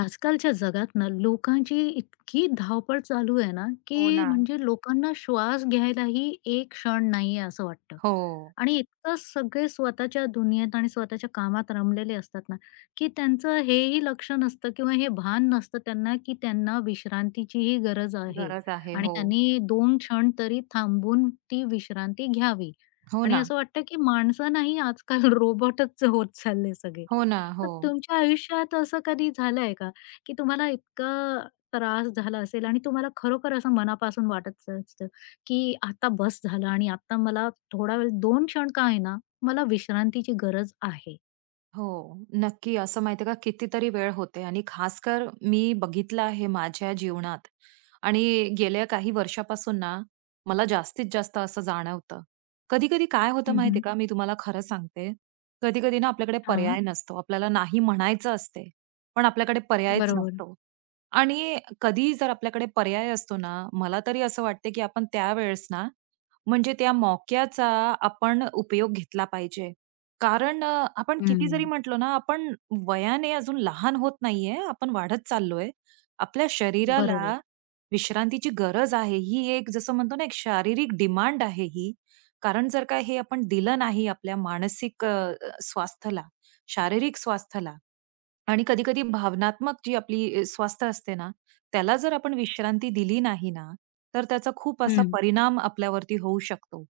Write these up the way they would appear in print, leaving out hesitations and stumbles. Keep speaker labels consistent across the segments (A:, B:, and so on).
A: आजकालच्या जगात ना लोकांची इतकी धावपळ चालू आहे ना,
B: हो
A: की
B: ना.
A: म्हणजे लोकांना श्वास घ्यायलाही एक क्षण नाहीये असं वाटतं.
B: हो.
A: आणि इतकं सगळे स्वतःच्या दुनियेत आणि स्वतःच्या कामात रमलेले असतात ना, की त्यांचं हेही लक्ष नसतं किंवा हे भान नसतं त्यांना, की त्यांना विश्रांतीचीही गरज आहे
B: गरज आहे.
A: आणि
B: हो.
A: त्यांनी 2 क्षण तरी थांबून ती विश्रांती घ्यावी.
B: हो
A: आणि
B: ना.
A: असं वाटतं, की माणसं नाही आजकाल रोबोटच होत चालले सगळे.
B: हो ना.
A: तर
B: हो.
A: तुमच्या आयुष्यात असं कधी झालंय का, की तुम्हाला इतका त्रास झाला असेल आणि तुम्हाला खरोखर असं मनापासून वाटत असतं, की आता बस झालं आणि आता मला थोडा वेळ 2 क्षण का होईना, मला विश्रांतीची गरज आहे?
B: हो. नक्की असं माहिती आहे का कितीतरी वेळ होते आणि खासकर मी बघितलं आहे माझ्या जीवनात आणि गेल्या काही वर्षापासून ना, मला जास्तीत जास्त असं जाणवतं. कधी-कधी काय होतं
A: हं,
B: माहिती आहे
A: हं.
B: का, मी तुम्हाला खरं सांगते. कधी-कधी ना आपल्याकडे पर्याय नसतो. आपल्याला नाही म्हणायचं असते, पण आपल्याकडे पर्यायच
A: बरोबर.
B: नसतो. आणि कधी जर आपल्याकडे पर्याय असतो ना, मला तरी असं वाटते, की आपण त्यावेळेस ना, म्हणजे त्या मौक्याचा आपण उपयोग घेतला पाहिजे. कारण आपण किती जरी
A: हं.
B: म्हटलो ना, आपण वयाने अजून लहान होत नाहीये, आपण वाढत चाललोय. आपल्या
A: बरोबर.
B: शरीराला विश्रांतीची गरज आहे. ही एक जसं म्हणतो ना, एक शारीरिक डिमांड आहे ही. कारण जर का हे आपण दिलं नाही आपल्या मानसिक स्वास्थ्याला, शारीरिक स्वास्थ्याला, आणि कधी-कधी भावनात्मक जी आपली स्वास्थ्य असते ना, त्याला जर आपण विश्रांती दिली नाही ना, तर त्याचा खूप असा
A: हं.
B: परिणाम आपल्यावरती होऊ शकतो.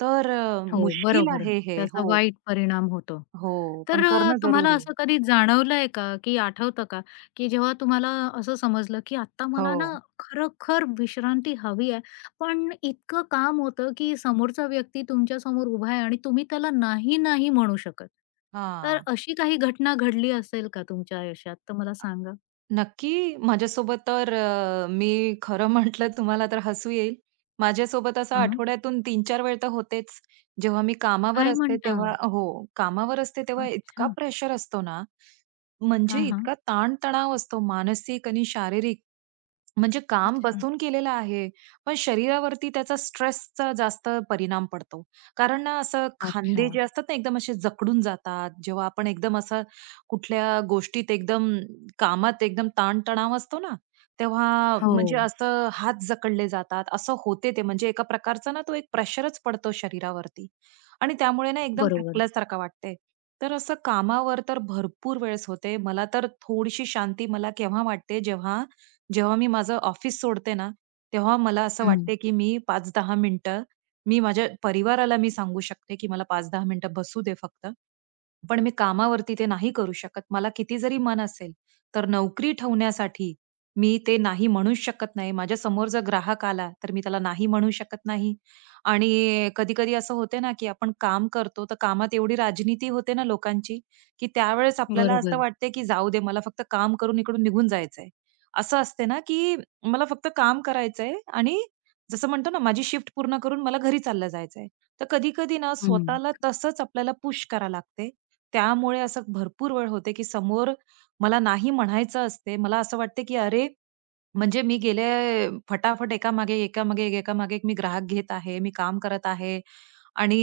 B: तर
A: हो,
B: मुश्किल
A: बरोबर.
B: आहे हे.
A: त्याचा
B: हो,
A: वाईट परिणाम होतो.
B: हो. पण
A: तर
B: करणं
A: तुम्हाला
B: जरुरी आहे.
A: असं कधी जाणवलंय का, की आठवतं का, की जेव्हा तुम्हाला असं समजलं, की आता मला
B: हो.
A: ना खरोखर विश्रांती हवी आहे, पण इतकं काम होतं, की समोरचा व्यक्ती तुमच्यासमोर उभा आहे आणि तुम्ही त्याला नाही, नाही म्हणू शकत. तर
B: हां.
A: अशी काही घटना घडली असेल का तुमच्या आयुष्यात? तर मला सांगा.
B: नक्की. माझ्यासोबत तर मी खरं म्हटलं तुम्हाला तर हसू येईल. माझ्यासोबत असं
A: हं.
B: आठवड्यातून 3-4 वेळ तर होतेच. जेव्हा मी कामावर
A: काय
B: असते
A: म्हणता?
B: तेव्हा हो, कामावर असते तेव्हा इतका
A: अच्छा.
B: प्रेशर असतो ना, म्हणजे
A: हां, हां.
B: इतका ताण असतो मानसिक आणि शारीरिक. म्हणजे काम
A: अच्छा.
B: बसून केलेलं आहे, पण शरीरावरती त्याचा स्ट्रेसचा जास्त परिणाम पडतो. कारण ना असं
A: अच्छा.
B: खांदे जे असतात ना एकदम असे जखडून जातात. जेव्हा आपण एकदम असं कुठल्या गोष्टीत एकदम कामात एकदम ताण असतो ना, तेव्हा म्हणजे
A: हो.
B: असं हात जखडले जातात. असं होते ते म्हणजे एका प्रकारचा ना तो एक प्रेशरच पडतो शरीरावरती आणि त्यामुळे ना एकदम
A: बरोबर.
B: थकल्यासारखं वाटते. तर असं कामावर तर भरपूर वेळेस होते. मला तर थोडीशी शांती मला केव्हा वाटते, जेव्हा जेव्हा मी माझं ऑफिस सोडते ना, तेव्हा मला असं
A: हं.
B: वाटते, की मी 5-10 मिनिटं मी माझ्या परिवाराला मी सांगू शकते, की मला 5-10 मिनिटं बसू दे फक्त. पण मी कामावरती ते नाही करू शकत. मला किती जरी मन असेल, तर नोकरी ठेवण्यासाठी मी ते नाही म्हणू शकत नाही. माझ्यासमोर जर ग्राहक आला, तर मी त्याला नाही म्हणू शकत नाही. आणि कधी-कधी असं होते ना, की आपण काम करतो, तर कामात एवढी राजनीती होते ना लोकांची, की त्यावेळेस आपल्याला असं
A: बरोबर.
B: वाटते, की जाऊ दे मला फक्त काम करून इकडून निघून जायचंय. असं असते ना, की मला फक्त काम करायचंय आणि जसं म्हणतो ना, माझी शिफ्ट पूर्ण करून मला घरी चाललं जायचंय. तर कधी-कधी ना,
A: हं.
B: स्वतःला तसंच आपल्याला पुश करा लागते. त्यामुळे असं भरपूर वेळ होते, की समोर मला नाही म्हणायचं असते. मला असं वाटते, की "अरे, म्हणजे मी गेले फटाफट एकामागे एकामागे एक एकामागे एक मी ग्राहक घेत आहे. मी काम करत आहे आणि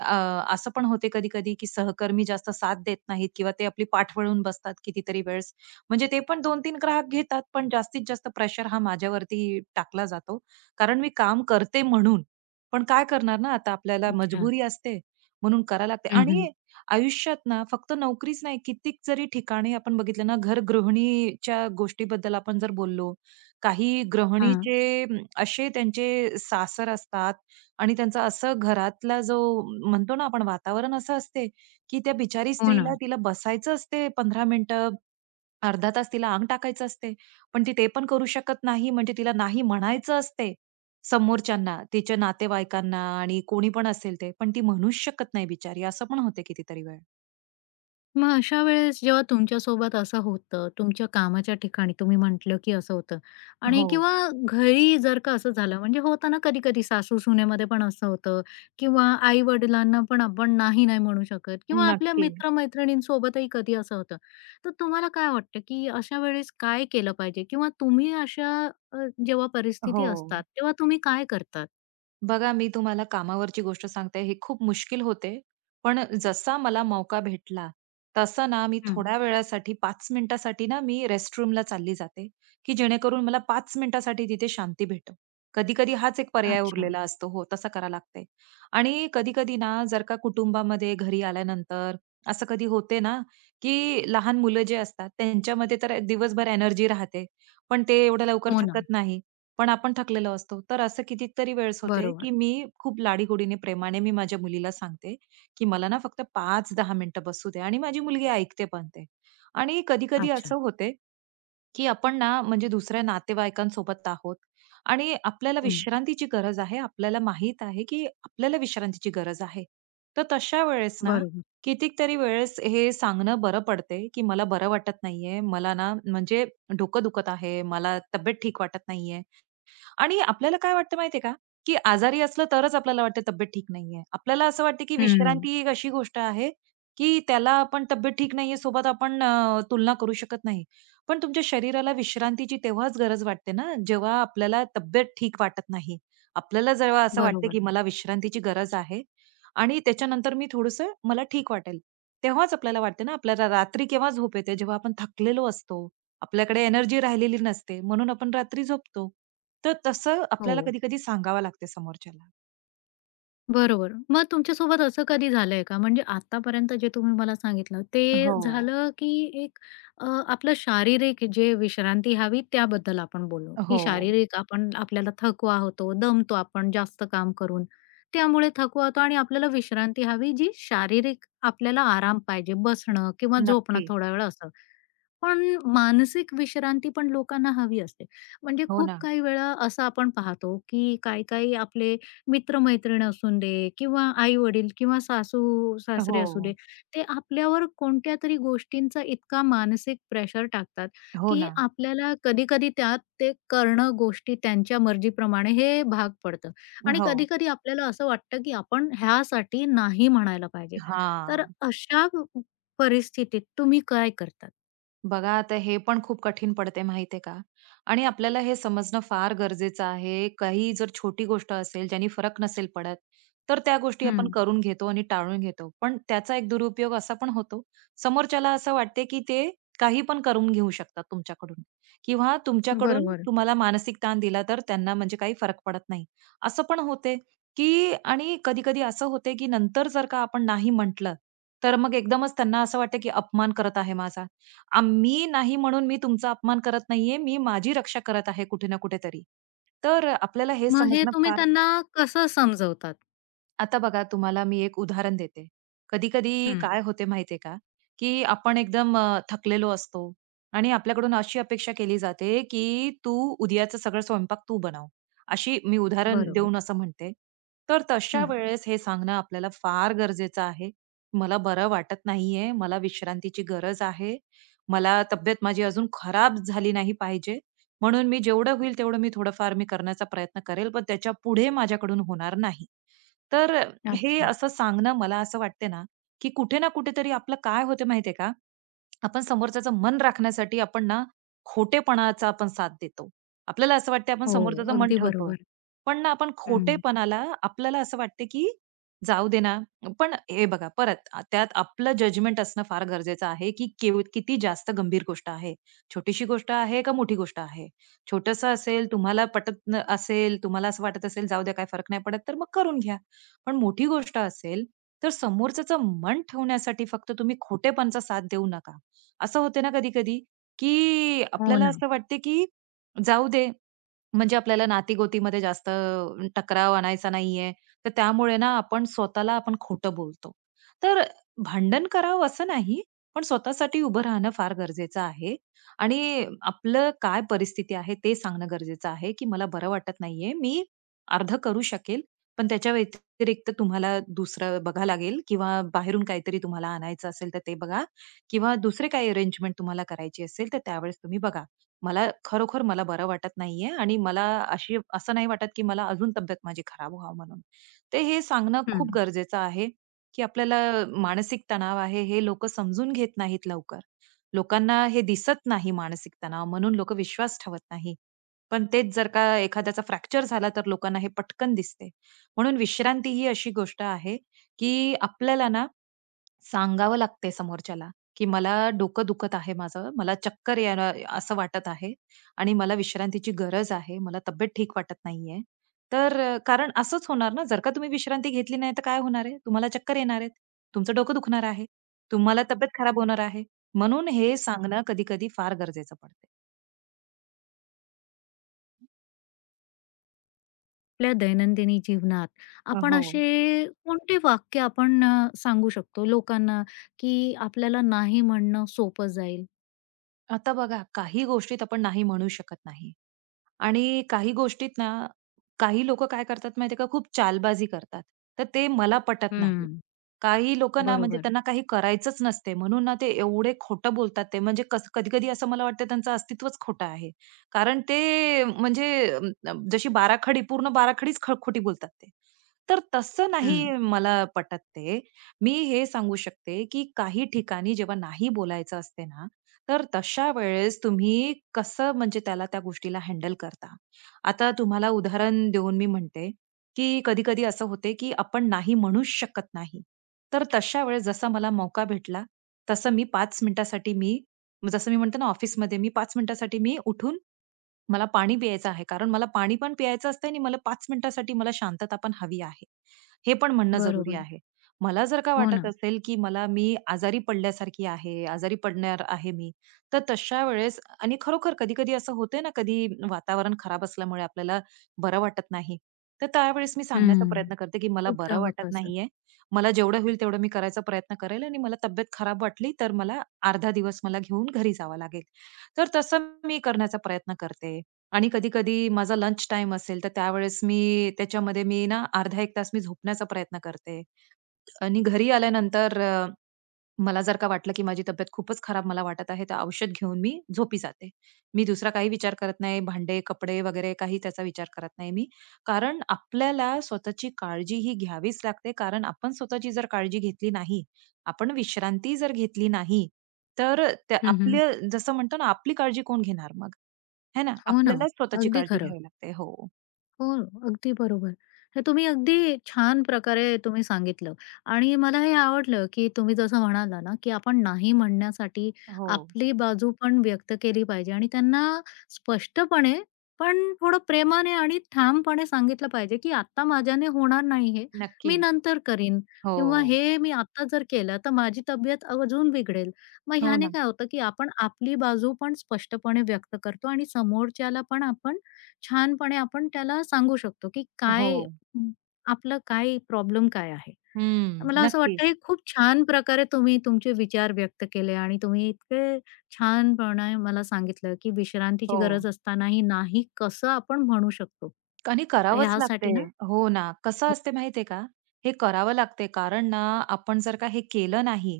B: अ, असं पण होते कधी-कधी, की सहकर्मी जास्त साथ देत नाहीत किंवा ते आपली पाठ वळून बसतात कितीतरी वेळेस. म्हणजे ते पण 2-3 ग्राहक घेतात, पण जास्तीत जास्त प्रेशर हा माझ्यावरती टाकला जातो. कारण मी काम करते म्हणून. पण काय करणार ना आता आपल्याला
A: अच्छा.
B: मजबुरी असते, म्हणून करायला लागते.
A: हं, हं.
B: आणि आयुष्यात ना फक्त नोकरीच नाही, कितीक जरी ठिकाणी आपण बघितलं ना, घर गृहिणीच्या गोष्टीबद्दल आपण जर बोललो, काही
A: हां.
B: गृहिणीचे अं, असे त्यांचे सासर असतात आणि त्यांचा असं घरातला जो म्हणतो ना आपण वातावरण असं असते, की त्या बिचारी
A: हो ना.
B: स्त्रीला तिला बसायचं असते 15 मिनिटं, अर्धा तास तिला अंग टाकायचं असते. पण ती ते पण करू शकत नाही म्हणजे तिला नाही म्हणायचं असते समोरच्यांना, तिच्या नातेवाईकांना आणि कोणी पण असेल ते. पण ती म्हणूच शकत नाही बिचारी, असं पण होते कितीतरी वेळ.
A: मग अशा वेळेस जेव्हा तुमच्यासोबत असं होतं, तुमच्या कामाच्या ठिकाणी तुम्ही म्हटलं, की असं होतं आणि
B: हो,
A: किंवा घरी जर का असं झालं म्हणजे होतं ना कधी-कधी सासू-सुनेमध्ये पण असं होतं किंवा आई-वडिलांना पण आपण नाही, नाही म्हणू शकत किंवा आपल्या
B: नक्की.
A: मित्र-मैत्रिणींसोबतही कधी असं होतं. तर तुम्हाला काय वाटतं, की अशा वेळेस काय केलं पाहिजे किंवा तुम्ही अशा जेव्हा
B: हो.
A: परिस्थिती असतात, तेव्हा तुम्ही काय करतात?
B: बघा, मी तुम्हाला कामावरची गोष्ट सांगते, हे खूप मुश्किल होते. पण जसा मला मौका भेटला, तसा ना मी
A: हं.
B: थोड्या वेळासाठी 5 मिनिटासाठी ना मी रेस्टरूमला चालली जाते, की जेणेकरून मला 5 मिनिटासाठी तिथे शांती भेटो. कधी-कधी हाच एक पर्याय
A: अच्छा.
B: उरलेला असतो. हो, तसा करावं लागते. आणि कधी-कधी ना जर का कुटुंबामध्ये घरी आल्यानंतर असं कधी होते ना, की लहान मुलं जे असतात त्यांच्यामध्ये तर दिवसभर एनर्जी राहते. पण ते एवढ्या लवकर
A: हो ना.
B: थकत नाही. पण आपण थकलेलो असतो. तर असं कितीतरी वेळेस होते,
A: बरोबर.
B: की मी खूप लाडीगोडीने, प्रेमाने मी माझ्या मुलीला सांगते, की "मला ना फक्त पाच 10 मिनिटं बसू दे" आणि माझी मुलगी ऐकते पण ते. आणि कधी-कधी
A: अच्छा.
B: असं होते, की आपण ना म्हणजे दुसऱ्या नातेवाईकांसोबत आहोत आणि आपल्याला
A: हं.
B: विश्रांतीची गरज आहे. आपल्याला माहीत आहे, की आपल्याला विश्रांतीची गरज आहे. तर तशा वेळेस ना
A: बरोबर.
B: कितीतरी वेळेस हे सांगणं बरं पडते, की "मला बरं वाटत नाहीये. मला ना म्हणजे डोकं दुखत आहे. मला तब्येत ठीक वाटत नाहीये." आणि आपल्याला काय वाटतं माहितीये का, की आजारी असलं तरच आपल्याला वाटतं तब्येत ठीक नाहीये. आपल्याला असं वाटतं की विश्रांती
A: हं.
B: ही एक अशी गोष्ट आहे, की त्याला आपण तब्येत ठीक नाहीये सोबत आपण तुलना करू शकत नाही. पण तुमच्या शरीराला विश्रांतीची तेव्हाच गरज वाटते ना, जेव्हा आपल्याला तब्येत ठीक वाटत नाही. आपल्याला जेव्हा असं वाटतं
A: बरोबर.
B: की मला विश्रांतीची गरज आहे आणि त्याच्यानंतर मी थोडंसं मला ठीक वाटेल. तेव्हाच आपल्याला वाटते ना, आपल्याला रात्री केव्हा झोप येते, जेव्हा आपण थकलेलो असतो. आपल्याकडे एनर्जी राहिलेली नसते, म्हणून आपण रात्री झोपतो. तर तसं आपल्याला
A: हो.
B: कधी-कधी सांगावं लागते समोरच्याला.
A: बरोबर. मग तुमच्यासोबत असं कधी झालंय का? म्हणजे आत्तापर्यंत जे तुम्ही मला सांगितलं ते
B: हो,
A: झालं की एक आपलं शारीरिक जे विश्रांती हवी त्याबद्दल आपण बोललो, की
B: हो.
A: शारीरिक आपण आपल्याला थकवा होतो, दमतो आपण जास्त काम करून. त्यामुळे थकवा होतो आणि आपल्याला विश्रांती हवी जी शारीरिक आपल्याला आराम पाहिजे, बसणं किंवा झोपणं
B: नक्की.
A: थोडा वेळ असं. पण मानसिक विश्रांती पण लोकांना हवी असते. म्हणजे
B: हो
A: खूप
B: ना.
A: काही वेळा असं आपण पाहतो, की काही-काही आपले मित्र-मैत्रीण असून दे किंवा आई-वडील किंवा सासू-सासरे असू दे,
B: हो,
A: ते आपल्यावर कोणत्या तरी गोष्टींचा इतका मानसिक प्रेशर टाकतात,
B: हो
A: की
B: ना.
A: आपल्याला कधी-कधी त्यात ते करणं गोष्टी त्यांच्या मर्जीप्रमाणे हे भाग पडतं. आणि
B: हो.
A: कधी-कधी आपल्याला असं वाटतं, की आपण ह्यासाठी नाही म्हणायला पाहिजे. तर
B: हां.
A: अशा परिस्थितीत तुम्ही काय करतात?
B: बघा आता हे पण खूप कठीण पडते माहितीये का? आणि आपल्याला हे समजणं फार गरजेचं आहे. काही जर छोटी गोष्ट असेल ज्यानी फरक नसेल पडत, तर त्या गोष्टी आपण
A: हं.
B: करून घेतो आणि टाळून घेतो. पण त्याचा एक दुरुपयोग असा पण होतो, समोरच्याला असं वाटते की ते काही पण करून घेऊ शकतात तुमच्याकडून किंवा तुमच्याकडून
A: बरोबर.
B: तुम्हाला मानसिक ताण दिला तर त्यांना म्हणजे काही फरक पडत नाही. असं पण होते की आणि कधी-कधी असं होते की नंतर जर का आपण नाही म्हटलं, तर मग एकदमच त्यांना असं वाटतं की अपमान करत आहे माझा. मी नाही म्हणून मी तुमचा अपमान करत नाहीये. मी माझी रक्षा करत आहे कुठे ना कुठेतरी. तर आपल्याला हे
A: मग हे
B: समजणं
A: तुम्ही
B: फार
A: त्यांना कसं समजवतात?
B: आता बघा तुम्हाला मी एक उदाहरण देते. कधी-कधी
A: हं.
B: काय होते माहितीये का, की आपण एकदम थकलेलो असतो आणि आपल्याकडून अशी अपेक्षा केली जाते, की तू उद्याचं सगळं स्वयंपाक तू बनव. अशी मी उदाहरण
A: बरोबर.
B: देऊन असं म्हणते. तर तशा
A: हं.
B: वेळेस हे सांगणं आपल्याला फार गरजेचं आहे. मला बरं वाटत नाहीये, मला विश्रांतीची गरज आहे. मला तब्येत माझी अजून खराब झाली नाही पाहिजे. म्हणून मी जेवढं होईल तेवढं मी थोडंफार मी करण्याचा प्रयत्न करेल, पण त्याच्यापुढे माझ्याकडून होणार नाही. तर हे
A: अच्छा.
B: असं सांगणं मला असं वाटते ना, की कुठे ना कुठेतरी आपलं काय होतं माहितीये का? आपण समोरच्याचं मन राखण्यासाठी आपण ना, खोटेपणाचा आपण साथ देतो. आपल्याला असं वाटतं आपण
A: हो,
B: समोरच्याचं मन
A: अगदी
B: ठेवतोय.
A: बरोबर.
B: पण ना आपण
A: हं.
B: खोटेपणाला आपल्याला असं वाटतं की जाऊ दे ना. पण हे बघा परत त्यात आपलं जजमेंट असणं फार गरजेचं आहे, की किती जास्त गंभीर गोष्ट आहे. छोटीशी गोष्ट आहे का मोठी गोष्ट आहे? छोटंसं असेल, तुम्हाला पटत न असेल, तुम्हाला असं वाटत असेल, जाऊ द्या काही फरक नाही पडत, तर मग करून घ्या. पण मोठी गोष्ट असेल, तर समोरच्याचं मन ठेवण्यासाठी फक्त तुम्ही खोटेपणाचा साथ देऊ नका. असं होते ना कधी-कधी, की
A: हो
B: आपल्याला
A: ना.
B: असं वाटते, की जाऊ दे. म्हणजे आपल्याला नाती-गोतीमध्ये जास्त टकराव आणायचा नाहीये. तर त्यामुळे ना आपण स्वतःला आपण खोटं बोलतो. तर भांडण करावं असं नाही, पण स्वतःसाठी उभं राहणं फार गरजेचं आहे आणि आपलं काय परिस्थिती आहे ते सांगणं गरजेचं आहे, की मला बरं वाटत नाहीये. मी अर्धं करू शकेल, पण त्याच्या व्यतिरिक्त तुम्हाला दुसरं बघा लागेल किंवा बाहेरून काहीतरी तुम्हाला आणायचं असेल तर ते बघा किंवा दुसरे काही अरेंजमेंट तुम्हाला करायची असेल तर त्यावेळेस तुम्ही बघा. मला खरोखर मला बरं वाटत नाहीये आणि मला अशी असं नाही वाटत, की मला अजून तब्येत माझी खराब व्हावं म्हणून. ते हे सांगणं खूप
A: हं.
B: गरजेचं आहे, की आपल्याला मानसिक तणाव आहे हे लोकं समजून घेत नाहीत लवकर. लोकांना हे दिसत नाही मानसिक तणाव म्हणून लोकं विश्वास ठेवत नाही. पण तेच जर का एखाद्याचा फ्रॅक्चर झाला तर लोकांना हे पटकन दिसते. म्हणून विश्रांती ही अशी गोष्ट आहे, की आपल्याला ना सांगावं लागते समोरच्याला, की मला डोकं दुखत आहे माझं. मला चक्कर याय असं वाटत आहे आणि मला विश्रांतीची गरज आहे. मला तब्येत ठीक वाटत नाहीये. तर कारण असंच होणार ना, जर का तुम्ही विश्रांती घेतली नाही तर काय होणार आहे? तुम्हाला चक्कर येणार आहेत. तुमचं डोकं दुखणार आहे. तुम्हाला तब्येत खराब होणार आहे. म्हणून हे सांगणं कधी-कधी फार गरजेचं पडते.
A: आपल्या दैनंदिनी जीवनात आपण
B: हो.
A: असे कोणते वाक्य आपण सांगू शकतो लोकांना, की आपल्याला नाही म्हणणं सोपं जाईल?
B: आता बघा, काही गोष्टीत आपण नाही म्हणू शकत नाही आणि काही गोष्टीत ना, काही लोकं काय करतात माहिती का, खूप चालबाजी करतात. तर ते मला पटत नाही.
A: हं.
B: काही लोकं ना, म्हणजे
A: बरोबर.
B: त्यांना काही करायचंच नसते, म्हणून ना ते एवढे खोटं बोलतात ते. म्हणजे कसं कधी-कधी असं मला वाटतं त्यांचं अस्तित्वच खोटं आहे. कारण ते म्हणजे जशी बाराखडी, पूर्ण बाराखडीच खोटी बोलतात ते. तर तसं नाही
A: हं.
B: मला पटत ते. मी हे सांगू शकते, की काही ठिकाणी जेव्हा नाही बोलायचं असते ना, तर तशा वेळेस तुम्ही कसं म्हणजे त्याला त्या गोष्टीला हँडल करता. आता तुम्हाला उदाहरण देऊन मी म्हणते, की कधी-कधी असं होते, की आपण नाही म्हणूच शकत नाही. तर तशा वेळेस जसा मला मौका भेटला, तसं मी 5 मिनिटासाठी मी जसं मी म्हणते ना, ऑफिसमध्ये मी 5 मिनिटासाठी मी उठून मला पाणी प्यायचं आहे, कारण मला पाणी पण प्यायचं असतंय आणि मला 5 मिनिटासाठी मला शांतता पण हवी आहे. हे पण म्हणणं जरुरी
A: बरोबर.
B: आहे. मला जर का
A: हो
B: वाटत
A: ना.
B: असेल, की मला मी आजारी पडल्यासारखी आहे, आजारी पडणार आहे मी, तर तशा वेळेस आणि खरोखर कधी-कधी असं होतंय ना, कधी वातावरण खराब असल्यामुळे आपल्याला बरं वाटत नाही. तर त्यावेळेस मी सांगण्याचा
A: हं.
B: प्रयत्न करते, की मला
A: खूपदा
B: बरं
A: होतं
B: वाटत
A: असं.
B: नाहीये. मला जेवढं होईल तेवढं मी करायचा प्रयत्न करेल आणि मला तब्येत खराब वाटली, तर मला अर्धा दिवस मला घेऊन घरी जावं लागेल. तर तसं मी करण्याचा प्रयत्न करते. आणि कधी-कधी माझा लंच टाईम असेल, तर त्यावेळेस मी त्याच्यामध्ये मी ना अर्धा 1 तास मी झोपण्याचा प्रयत्न करते. आणि घरी आल्यानंतर मला जर का वाटलं, की माझी तब्येत खूपच खराब मला वाटत आहे, तर औषध घेऊन मी झोपी जाते. मी दुसरा काही विचार करत नाही. भांडे, कपडे वगैरे काही त्याचा विचार करत नाही मी. कारण आपल्याला स्वतःची काळजी ही घ्यावीच लागते. कारण आपण स्वतःची जर काळजी घेतली नाही, आपण विश्रांती जर घेतली नाही, तर त्या
A: हं, हं.
B: आपल्या जसं म्हणतो ना, आपली काळजी कोण घेणार मग? है ना?
A: हो ना.
B: आपल्यालाच स्वतःची
A: अगदी
B: काळजी
A: खरं.
B: घ्यावी लागते. हो.
A: हो, अगदी बरोबर. हे तुम्ही अगदी छान प्रकारे तुम्ही सांगितलं आणि मला हे आवडलं, की तुम्ही जसं म्हणाला ना, की आपण नाही म्हणण्यासाठी
B: हो.
A: आपली बाजू पण व्यक्त केली पाहिजे आणि त्यांना स्पष्टपणे, पण थोडं प्रेमाने आणि ठामपणे सांगितलं पाहिजे, की "आत्ता माझ्याने होणार नाही हे,
B: नक्की.
A: मी नंतर करीन" किंवा
B: हो.
A: "हे मी आत्ता जर केलं, तर माझी तब्येत अजून बिघडेल." मग
B: हो
A: ह्याने
B: ना.
A: काय होतं, की आपण आपली बाजू पण स्पष्टपणे व्यक्त करतो आणि समोरच्याला पण आपण छानपणे आपण त्याला सांगू शकतो, की
B: हो.
A: काय अं, आपलं काय प्रॉब्लेम काय आहे.
B: हं.
A: मला असं
B: नक्की.
A: वाटतं हे खूप छान प्रकारे तुम्ही तुमचे विचार व्यक्त केले आणि तुम्ही इतके छानपणे मला सांगितलं, की विश्रांतीची
B: हो.
A: गरज असतानाही नाही कसं आपण म्हणू शकतो.
B: आणि
A: तर
B: करावंच लागते.
A: ह्यासाठी ना
B: हो ना. कसं असते माहितीये का? हे करावं लागते कारण ना, आपण जर का हे केलं नाही,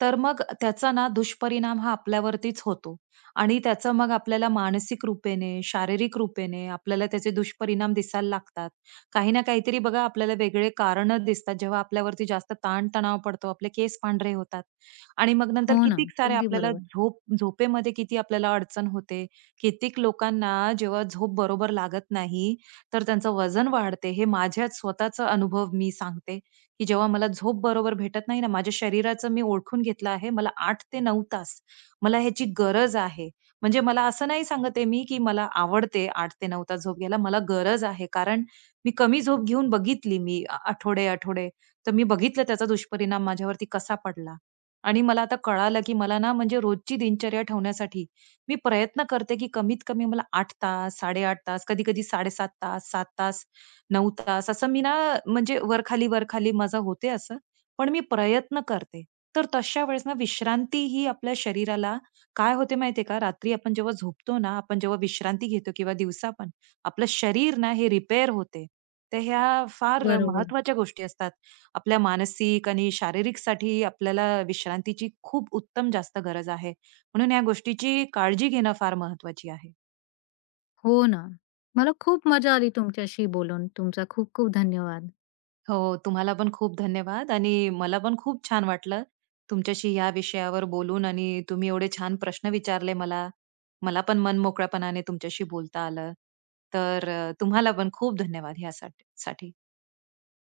B: तर मग त्याचा ना दुष्परिणाम हा आपल्यावरतीच होतो आणि त्याचा मग आपल्याला मानसिक रूपेने, शारीरिक रूपेने आपल्याला त्याचे दुष्परिणाम दिसायला लागतात. काही ना काहीतरी बघा आपल्याला वेगळे कारणं दिसतात. जेव्हा आपल्यावरती जास्त ताण पडतो, आपले केस पांढरे होतात आणि मग नंतर
A: हो ना,
B: कितीक सारे
A: अगदी
B: आपल्याला
A: बरोबर.
B: झोपेमध्ये किती आपल्याला अडचण होते. कित्येक लोकांना जेव्हा झोप बरोबर लागत नाही, तर त्यांचं वजन वाढते. हे माझ्याच स्वतःचा अनुभव मी सांगते, की जेव्हा मला झोप बरोबर भेटत नाही ना, माझ्या शरीराचं मी ओळखून घेतलं आहे. मला 8 ते 9 तास मला ह्याची गरज आहे. म्हणजे मला असं नाही सांगत आहे मी, की मला आवडते 8 ते 9 तास झोप घ्यायला. मला गरज आहे. कारण मी कमी झोप घेऊन बघितली मी आठवडे-आठवडे. तर मी बघितलं त्याचा दुष्परिणाम माझ्यावरती कसा पडला आणि मला आता कळालं, की मला ना म्हणजे रोजची दिनचर्या ठेवण्यासाठी मी प्रयत्न करते, की कमीत कमी मला 8 तास, 8.5 तास, कधी-कधी 7.5 तास, 7 तास, 9 तास असं मी ना म्हणजे वर-खाली, वरखाली माझं होते असं. पण मी प्रयत्न करते. तर तशा वेळेस ना विश्रांती ही आपल्या शरीराला काय होते माहितीये का, रात्री आपण जेव्हा झोपतो ना, आपण जेव्हा विश्रांती घेतो किंवा दिवसा पण, आपलं शरीर ना हे रिपेअर होते. तर ह्या फार
A: बरोबर.
B: महत्वाच्या गोष्टी असतात. आपल्या मानसिक आणि शारीरिकसाठी आपल्याला विश्रांतीची खूप उत्तम जास्त गरज आहे. म्हणून या गोष्टीची काळजी घेणं फार महत्वाची आहे.
A: हो ना. मला खूप मजा आली तुमच्याशी बोलून. तुमचा खूप खूप धन्यवाद.
B: हो, तुम्हाला पण खूप धन्यवाद आणि मला पण खूप छान वाटलं तुमच्याशी या विषयावर बोलून आणि तुम्ही एवढे छान प्रश्न विचारले मला. मला पण मन मोकळ्यापणाने तुमच्याशी बोलता आलं. तर तुम्हाला पण खूप धन्यवाद ह्यासाठी.